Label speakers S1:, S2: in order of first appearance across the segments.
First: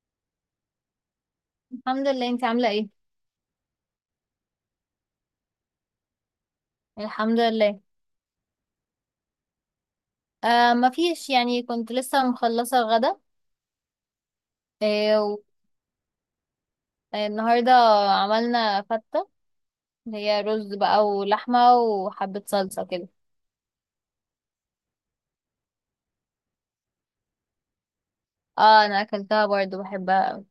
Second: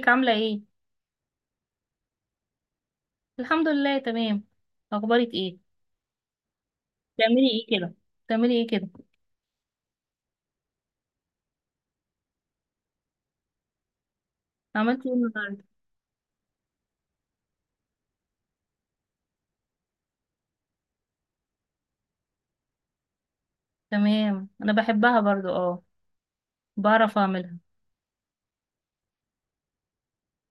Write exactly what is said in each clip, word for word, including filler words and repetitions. S1: ازيك عاملة ايه؟
S2: الحمد لله. انت عاملة ايه؟
S1: الحمد لله تمام. اخبارك ايه؟
S2: الحمد
S1: بتعملي ايه
S2: لله.
S1: كده؟ بتعملي ايه كده؟
S2: آه ما فيش، يعني، كنت لسه مخلصة الغدا.
S1: عملتي ايه
S2: آه و-
S1: النهاردة؟
S2: آه، النهاردة عملنا فتة، اللي هي رز بقى ولحمة وحبة صلصة كده.
S1: تمام، انا بحبها برضو، اه بعرف اعملها.
S2: اه، انا اكلتها برضو، بحبها اوي.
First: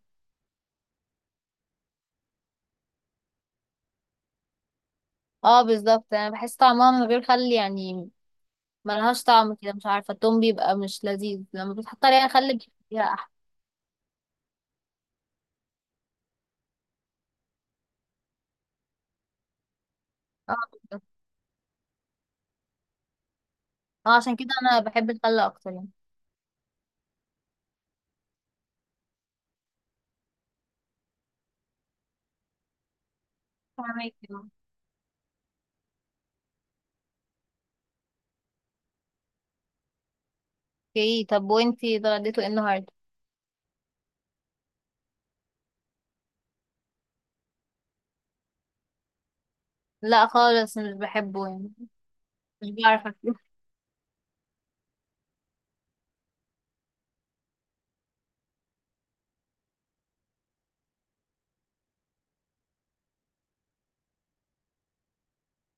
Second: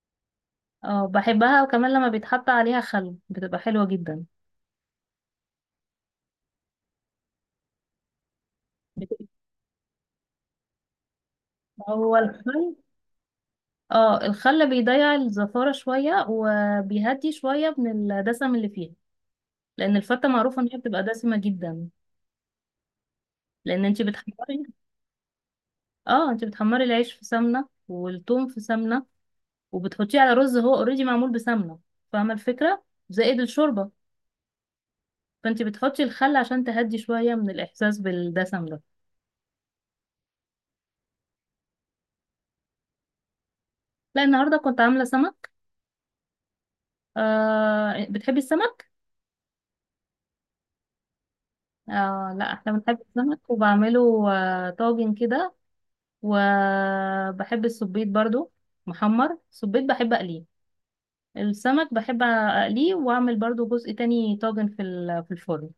S1: اه بحبها، وكمان لما بيتحط عليها خل بتبقى حلوة جدا.
S2: اه بالظبط، انا بحس طعمها من غير خل يعني ملهاش
S1: بتبقى-
S2: طعم كده. مش عارفة، التوم بيبقى مش لذيذ. لما بتحط
S1: هو
S2: عليها خل بيبقى
S1: الخل،
S2: فيها احلى.
S1: اه الخل بيضيع الزفارة شوية وبيهدي شوية من الدسم اللي فيها، لان الفتة
S2: اه
S1: معروفة ان هي بتبقى
S2: بالظبط.
S1: دسمة جدا. لان انت
S2: اه عشان كده
S1: بتحمري.
S2: انا بحب الخل اكتر يعني.
S1: اه انت بتحمري العيش في سمنة والثوم في سمنة، وبتحطيه على رز هو اوريدي معمول بسمنه. فاهمه الفكره؟ زائد الشوربه.
S2: فاهمك.
S1: فانت بتحطي الخل عشان تهدي شويه من الاحساس بالدسم ده.
S2: اوكي، طب وانتي اتغديتوا ايه النهاردة؟
S1: لا، النهارده كنت عامله سمك. آه بتحبي السمك؟
S2: لا خالص مش بحبه يعني.
S1: آه لا،
S2: مش
S1: احنا بنحب
S2: بعرف أطبخ.
S1: السمك، وبعمله آه طاجن كده. وبحب السبيط برضو، محمر. السبيط بحب اقليه، السمك بحب اقليه، واعمل برضو جزء تاني طاجن في ال- في الفرن.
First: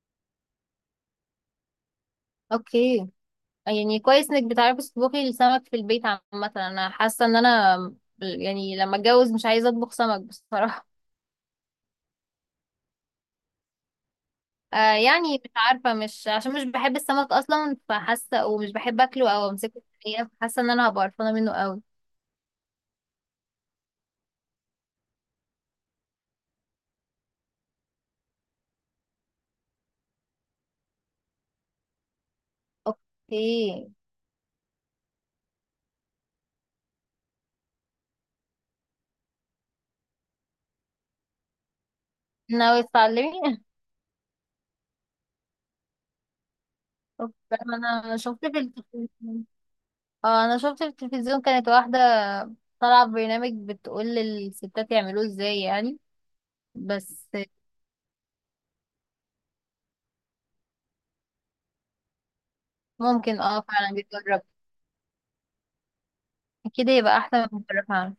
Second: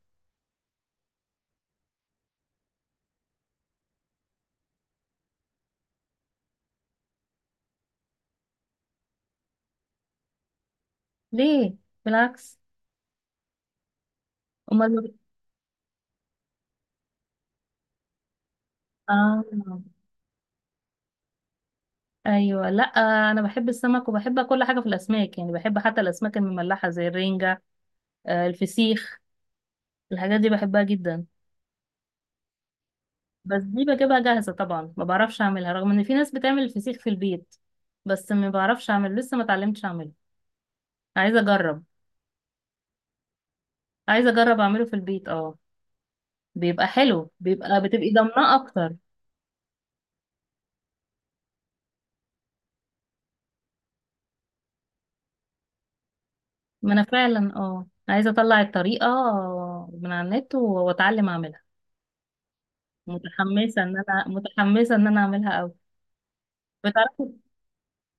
S2: اوكي. يعني كويس انك بتعرفي تطبخي السمك في البيت عامة. انا حاسة ان انا، يعني، لما اتجوز مش عايزة اطبخ سمك بصراحة.
S1: ليه؟ بالعكس.
S2: آه
S1: امال.
S2: يعني مش عارفة، مش عشان مش بحب السمك اصلا، فحاسة ومش بحب اكله
S1: آه.
S2: او امسكه في الحقيقة، فحاسة ان انا هبقى قرفانة منه قوي.
S1: ايوه، لا انا بحب السمك، وبحب كل حاجه في الاسماك، يعني بحب حتى الاسماك المملحه زي الرنجه، آه، الفسيخ، الحاجات دي بحبها جدا. بس دي
S2: اوكي.
S1: بجيبها جاهزه طبعا، ما بعرفش اعملها، رغم ان في ناس بتعمل الفسيخ في البيت. بس ما بعرفش اعمله، لسه ما اتعلمتش اعمله. عايزه اجرب.
S2: ناوية تتعلمي؟
S1: عايزه اجرب اعمله في البيت، اه. بيبقى حلو،
S2: اوكي.
S1: بيبقى بتبقي
S2: انا شفت
S1: ضامناه
S2: في
S1: اكتر.
S2: التلفزيون. اه انا شفت في التلفزيون كانت واحدة طالعة ببرنامج بتقول للستات يعملوه ازاي يعني.
S1: ما انا
S2: بس
S1: فعلا اه عايزه اطلع الطريقه من على النت و- واتعلم اعملها.
S2: ممكن، اه،
S1: متحمسه
S2: فعلا
S1: ان انا
S2: بيتجرب.
S1: متحمسه ان انا اعملها قوي.
S2: اكيد هيبقى
S1: بتعرفي
S2: احلى من بره فعلا.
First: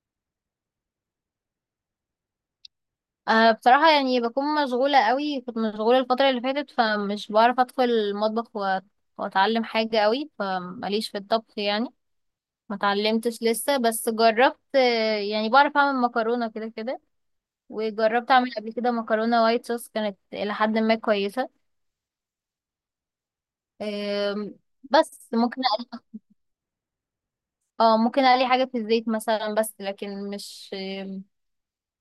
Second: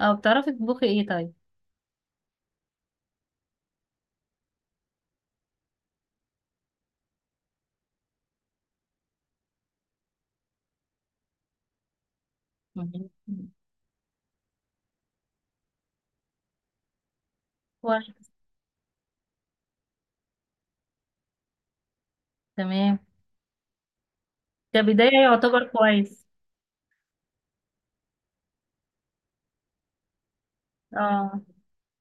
S1: أو بتعرفي تطبخي إيه طيب؟
S2: أه بصراحة، يعني، بكون مشغولة قوي. كنت مشغولة الفترة اللي فاتت فمش بعرف ادخل المطبخ و- واتعلم حاجة قوي. فماليش في الطبخ يعني. ما
S1: مم.
S2: اتعلمتش لسه، بس جربت. آه، يعني بعرف اعمل مكرونة كده كده.
S1: كويس،
S2: وجربت اعمل قبل كده مكرونة وايت صوص، كانت الى حد ما كويسة.
S1: تمام،
S2: آم،
S1: كبداية
S2: بس ممكن
S1: يعتبر
S2: أ-
S1: كويس.
S2: اه ممكن اقلي حاجة في الزيت مثلا، بس لكن مش،
S1: اه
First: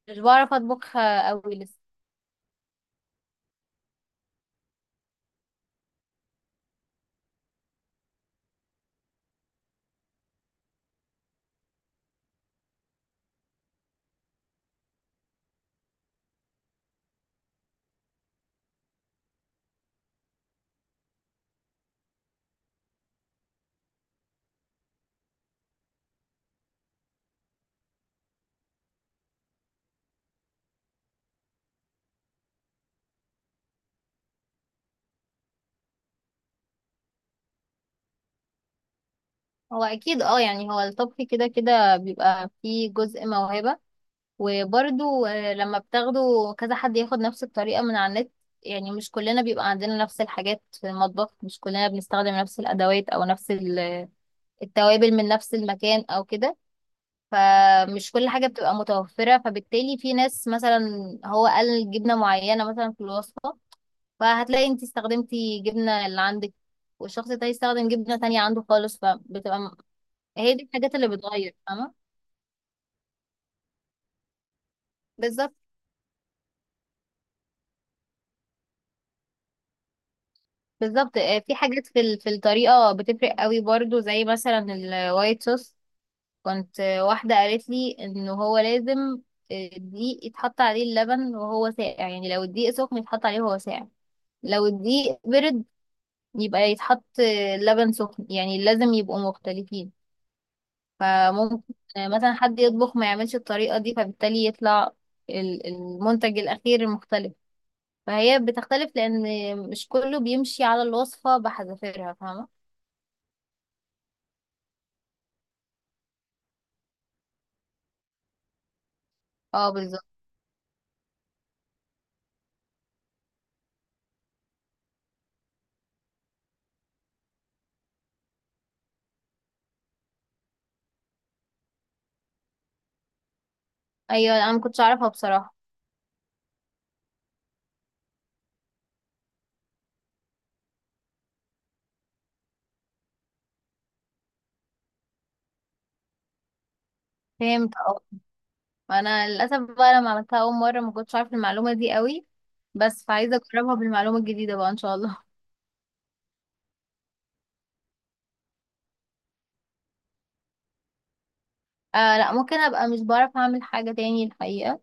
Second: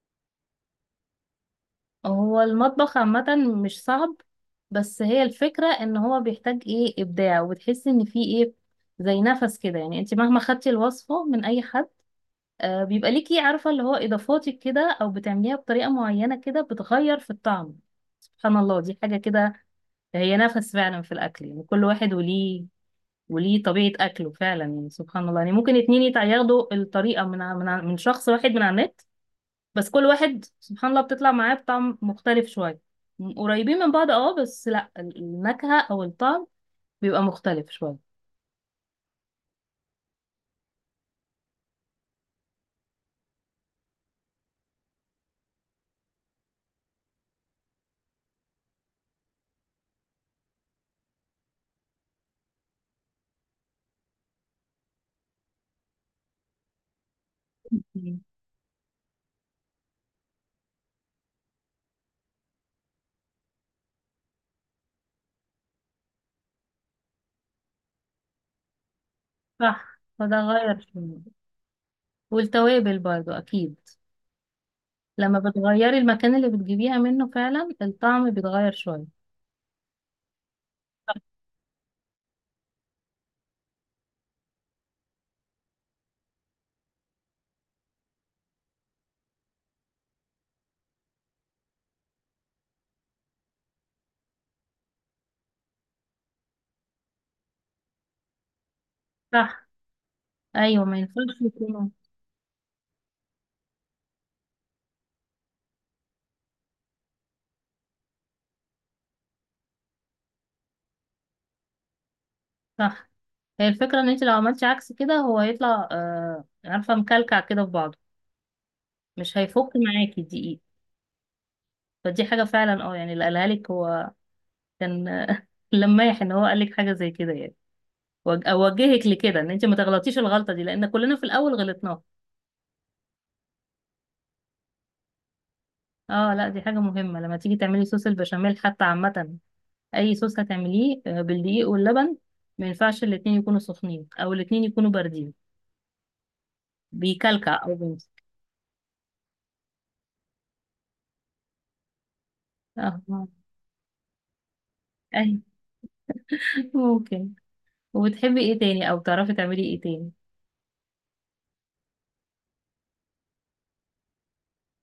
S2: مش بعرف اطبخها قوي لسه.
S1: هو المطبخ عامة مش صعب، بس هي الفكرة ان هو بيحتاج ايه ابداع، وبتحسي ان فيه ايه زي نفس كده. يعني انت مهما خدتي الوصفة من اي حد، آه بيبقى ليكي عارفة اللي هو اضافاتك كده، او بتعمليها بطريقة معينة كده بتغير في الطعم. سبحان الله دي حاجة كده، هي نفس فعلا في الاكل. يعني كل واحد وليه وليه طبيعة أكله فعلا، يعني سبحان الله. يعني ممكن اتنين يتع- ياخدوا الطريقة من ع- من ع- من شخص واحد من على النت، بس كل واحد سبحان الله بتطلع معاه بطعم مختلف شوية. م- قريبين من بعض اه، بس لا ال- النكهة أو الطعم بيبقى مختلف شوية.
S2: هو اكيد. اه، يعني، هو الطبخ كده كده بيبقى فيه جزء موهبة، وبرده لما بتاخده، كذا حد ياخد نفس الطريقة من على النت. يعني مش كلنا بيبقى عندنا نفس الحاجات في المطبخ. مش كلنا بنستخدم نفس الادوات او نفس ال- التوابل من نفس المكان او كده. فمش
S1: مم.
S2: كل حاجة بتبقى متوفرة، فبالتالي في ناس مثلا هو قال جبنة معينة مثلا في الوصفة، فهتلاقي انت استخدمتي جبنة اللي عندك، والشخص ده يستخدم جبنة تانية عنده خالص، فبتبقى
S1: صح، فده
S2: هي دي
S1: غير
S2: الحاجات اللي
S1: شوية.
S2: بتغير. فاهمة؟
S1: والتوابل برضو أكيد، لما
S2: بالظبط.
S1: بتغيري المكان اللي بتجيبيها منه فعلا الطعم بيتغير شوية.
S2: بالظبط، آه، في حاجات في ال- في الطريقة بتفرق قوي برضو، زي مثلا الوايت صوص. كنت، آه، واحدة قالت لي ان هو لازم آه، الدقيق يتحط عليه اللبن وهو ساقع. يعني لو الدقيق سخن يتحط عليه وهو ساقع، لو الدقيق برد يبقى يتحط آه، لبن سخن. يعني لازم يبقوا
S1: صح.
S2: مختلفين.
S1: أيوة ما ينفعش
S2: فممكن
S1: يكونوا.
S2: آه، مثلا حد يطبخ ما يعملش الطريقة دي، فبالتالي يطلع ال- المنتج الأخير مختلف. فهي بتختلف لان مش كله بيمشي على الوصفة بحذافيرها. فاهمة؟
S1: صح، هي الفكرة إن أنت لو عملتي عكس كده هو هيطلع آه عارفة مكلكع كده في بعضه، مش هيفك
S2: اه بالظبط.
S1: معاكي دقيقة. فدي حاجة فعلا اه، يعني اللي قالها لك هو كان لمايح ان هو قال لك حاجة زي كده، يعني وج- اوجهك لكده ان انت ما تغلطيش الغلطة دي، لان كلنا في الاول غلطناها.
S2: ايوه، انا ما كنتش اعرفها بصراحة.
S1: اه لا دي حاجة مهمة لما تيجي تعملي صوص البشاميل حتى، عامة اي صوص هتعمليه آه، بالدقيق واللبن، ما ينفعش الاتنين يكونوا سخنين او الاتنين يكونوا باردين، بيكلكع
S2: فهمت،
S1: او
S2: اه.
S1: بيمسك.
S2: انا للاسف بقى، لما عملتها اول مرة، ما كنتش عارفة المعلومة دي قوي،
S1: اه
S2: بس
S1: آه،
S2: فعايزة اجربها بالمعلومة الجديدة بقى ان شاء الله.
S1: اي ممكن. وبتحبي ايه تاني او بتعرفي تعملي ايه تاني؟
S2: آه لا، ممكن ابقى مش بعرف اعمل حاجة تاني الحقيقة.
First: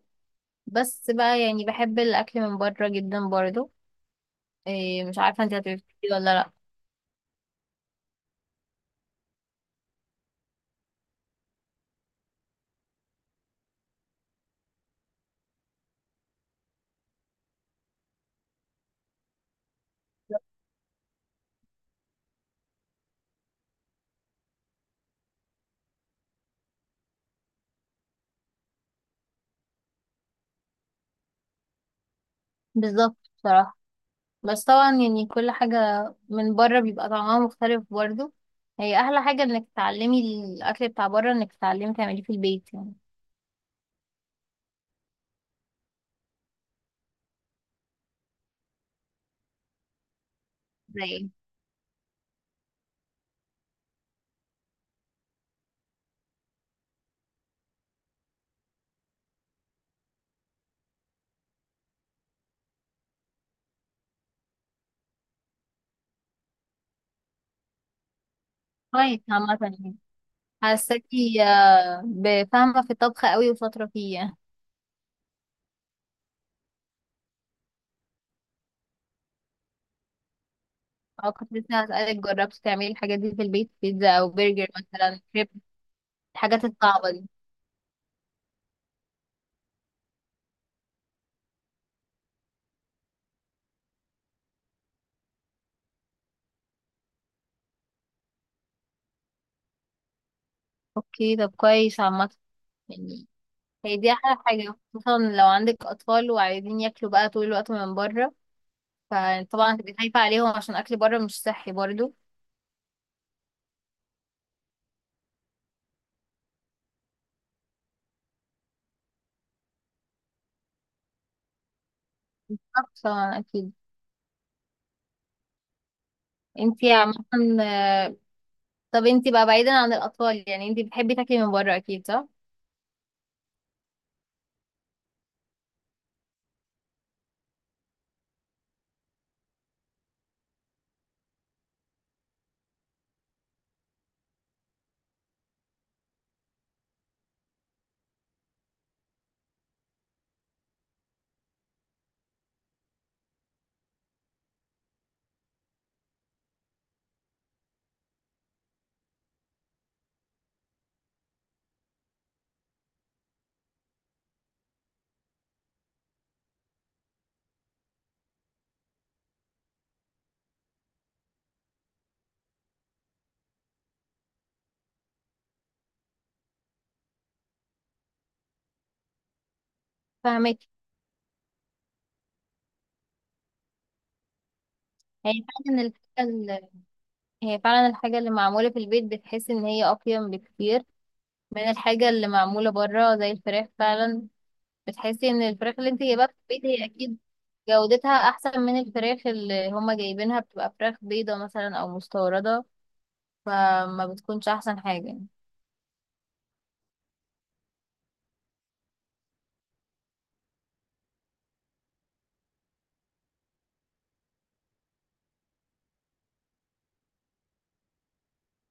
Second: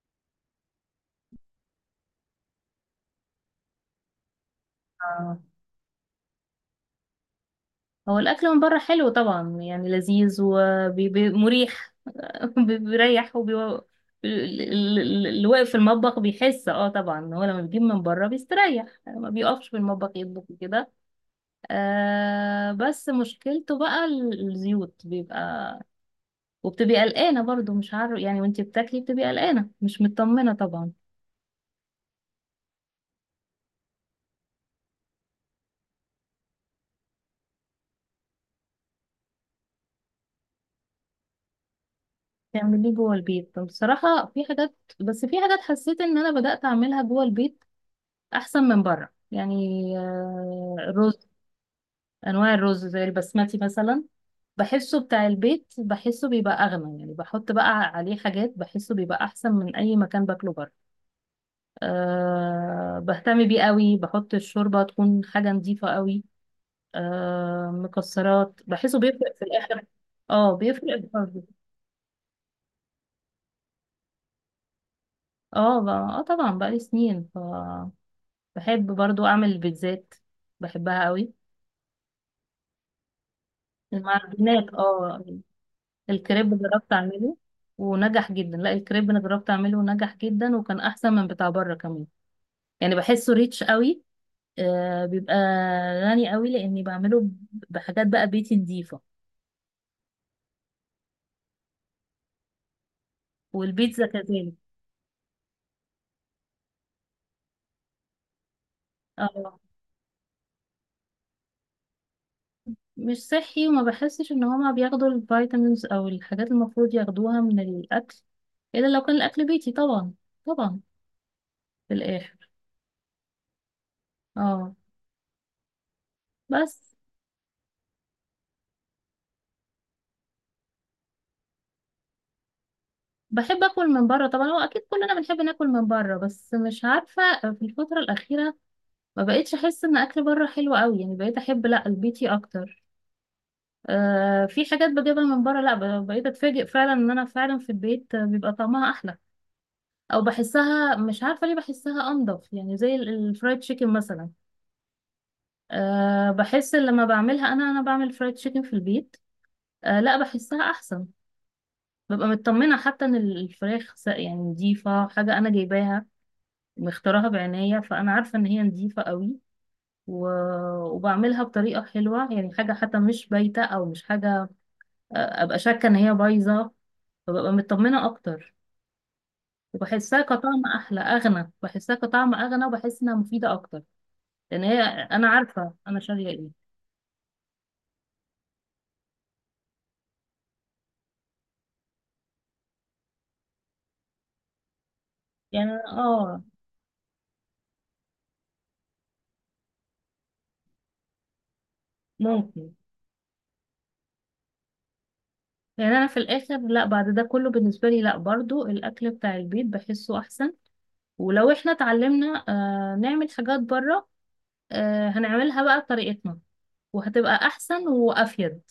S2: بس بقى يعني بحب الاكل من بره جدا برضو. إيه مش عارفة انت هتبقى ولا لا.
S1: هو الأكل من بره حلو طبعا، يعني لذيذ ومريح. بيريح وبي... ال- ال- ال- اللي واقف في المطبخ بيحس اه طبعا إن هو لما بيجيب من بره بيستريح، يعني ما بيقفش في المطبخ يطبخ كده. آه بس مشكلته بقى ال- الزيوت بيبقى، وبتبقي قلقانة برضو، مش عارف يعني وانتي بتاكلي بتبقي قلقانة مش مطمنة طبعا.
S2: بالظبط بصراحة. بس طبعا، يعني، كل حاجة من بره بيبقى طعمها مختلف برضو. هي أحلى حاجة إنك تتعلمي الأكل بتاع بره، إنك تتعلمي تعمليه في البيت يعني.
S1: تعمليه جوه البيت، طب بصراحة في حاجات، بس في حاجات حسيت ان انا بدأت اعملها جوه البيت احسن من بره، يعني آه،
S2: زي
S1: الرز،
S2: ايه؟
S1: انواع الرز زي البسمتي مثلا، بحسه بتاع البيت بحسه بيبقى اغنى. يعني بحط بقى عليه حاجات بحسه بيبقى احسن من اي مكان باكله بره. أه بهتم بيه قوي، بحط الشوربه تكون حاجه نظيفه قوي، أه مكسرات، بحسه
S2: كويس
S1: بيفرق في
S2: عامة
S1: الاخر.
S2: يعني.
S1: اه بيفرق في
S2: حاساكي
S1: برضه.
S2: آه، بفاهمة في الطبخ قوي وشاطرة فيه يعني.
S1: اه ب- اه طبعا بقالي سنين. ف بحب برضو اعمل البيتزات، بحبها
S2: أو
S1: قوي.
S2: كنت لسه هسألك جربتي تعملي الحاجات دي في البيت، بيتزا أو برجر
S1: المعجنات
S2: مثلا،
S1: اه،
S2: كريب.
S1: الكريب
S2: الحاجات
S1: جربت
S2: الصعبة دي.
S1: اعمله ونجح جدا. لا الكريب انا جربت اعمله ونجح جدا، وكان احسن من بتاع بره كمان. يعني بحسه ريتش قوي، آه بيبقى غني قوي، لاني بعمله بحاجات بقى بيتي نظيفه.
S2: أوكي، طب كويس عامة يعني. هي
S1: والبيتزا
S2: دي أحلى
S1: كذلك.
S2: حاجة، خصوصا لو عندك أطفال وعايزين ياكلوا بقى طول الوقت من بره،
S1: اه
S2: فطبعا هتبقي خايفة عليهم عشان أكل بره مش صحي برضو.
S1: مش صحي، وما بحسش ان هما بياخدوا الفيتامينز او الحاجات المفروض ياخدوها من الاكل، الا لو كان الاكل بيتي طبعا. طبعا في الاخر.
S2: طبعا أكيد.
S1: اه بس
S2: انتي عامة، طب انتي بقى، بعيدا عن الأطفال، يعني انتي بتحبي تاكلي من بره أكيد، صح؟
S1: بحب اكل من بره طبعا، هو اكيد كلنا بنحب ناكل من بره، بس مش عارفه في الفتره الاخيره ما بقيتش احس ان اكل بره حلو قوي، يعني بقيت احب لا البيتي اكتر. آه في حاجات بجيبها من بره لا، ب- بقيت اتفاجئ فعلا ان انا فعلا في البيت بيبقى طعمها احلى، او بحسها مش عارفه ليه بحسها انضف. يعني زي ال- الفرايد تشيكن مثلا، آه بحس إن لما بعملها انا انا بعمل فرايد تشيكن في البيت، آه لا بحسها احسن. ببقى مطمنه حتى ان ال- الفراخ س- يعني نضيفه، حاجه انا جايباها مختارها بعناية، فأنا عارفة إن هي نضيفة قوي. و- وبعملها بطريقة حلوة، يعني حاجة حتى مش بايتة أو مش حاجة آه، أبقى شاكة إن هي بايظة، فببقى مطمنة أكتر. وبحسها
S2: فاهمك.
S1: كطعم أحلى أغنى، بحسها كطعم أغنى، وبحس إنها مفيدة أكتر، لأن هي أنا
S2: هي
S1: عارفة
S2: فعلا
S1: أنا شارية
S2: الحاجة
S1: إيه.
S2: ال- هي فعلا الحاجة اللي معمولة في البيت بتحسي إن هي أقيم بكتير من الحاجة اللي معمولة بره، زي الفراخ فعلا. بتحسي إن
S1: يعني
S2: الفراخ
S1: أنا-
S2: اللي انتي جايباها في
S1: آه
S2: البيت هي أكيد جودتها أحسن من الفراخ اللي هما جايبينها، بتبقى فراخ بيضة مثلا أو مستوردة،
S1: ممكن.
S2: فما بتكونش أحسن حاجة.
S1: يعني أنا في الآخر لا، بعد ده كله بالنسبة لي لا برضو الأكل بتاع البيت بحسه أحسن، ولو إحنا اتعلمنا آه نعمل حاجات بره آه هنعملها بقى بطريقتنا، وهتبقى أحسن وأفيد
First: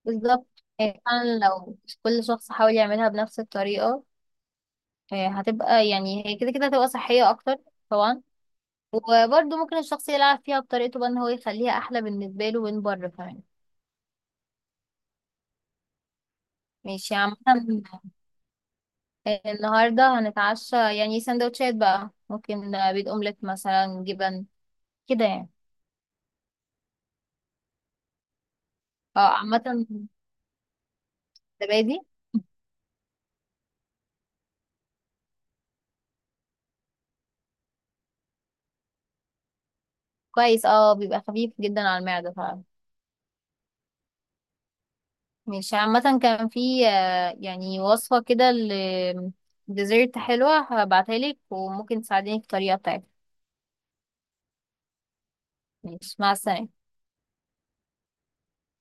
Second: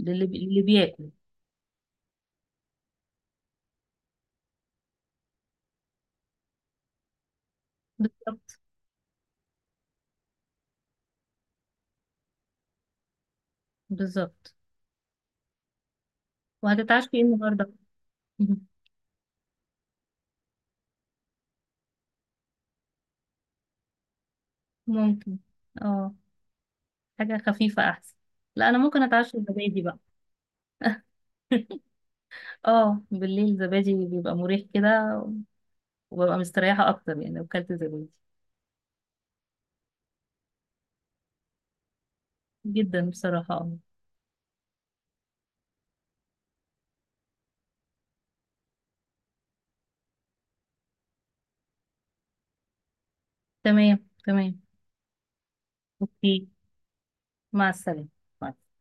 S1: للي بي- للي
S2: بالظبط، يعني
S1: بياكل.
S2: فعلا لو كل شخص حاول يعملها بنفس الطريقة، آه، هتبقى، يعني، هي كده كده هتبقى صحية أكتر. طبعا.
S1: بالظبط.
S2: وبرضه ممكن الشخص يلعب فيها بطريقته بقى، إن هو يخليها أحلى بالنسبة له من بره كمان.
S1: بالظبط. وهتتعشي
S2: ماشي
S1: ايه
S2: عامة.
S1: النهارده؟ مهم.
S2: آه، النهاردة هنتعشى يعني سندوتشات بقى، ممكن آه، بيض أومليت مثلا، جبن كده
S1: ممكن.
S2: يعني.
S1: اه حاجة خفيفة أحسن. لا أنا ممكن
S2: اه
S1: أتعشى زبادي
S2: عامة،
S1: بقى.
S2: الزبادي
S1: اه بالليل زبادي بيبقى مريح كده، وببقى مستريحة أكتر يعني لو كلت زبادي.
S2: كويس اه بيبقى خفيف جدا على المعدة فعلا.
S1: جدا بصراحة اه.
S2: مش عامة، كان في آه، يعني وصفة كده لديزرت حلوة، هبعتها لك وممكن تساعديني في الطريقة بتاعتها.
S1: تمام تمام.
S2: ماشي، مع
S1: أوكي،
S2: السلامة.
S1: مع السلامة. باي.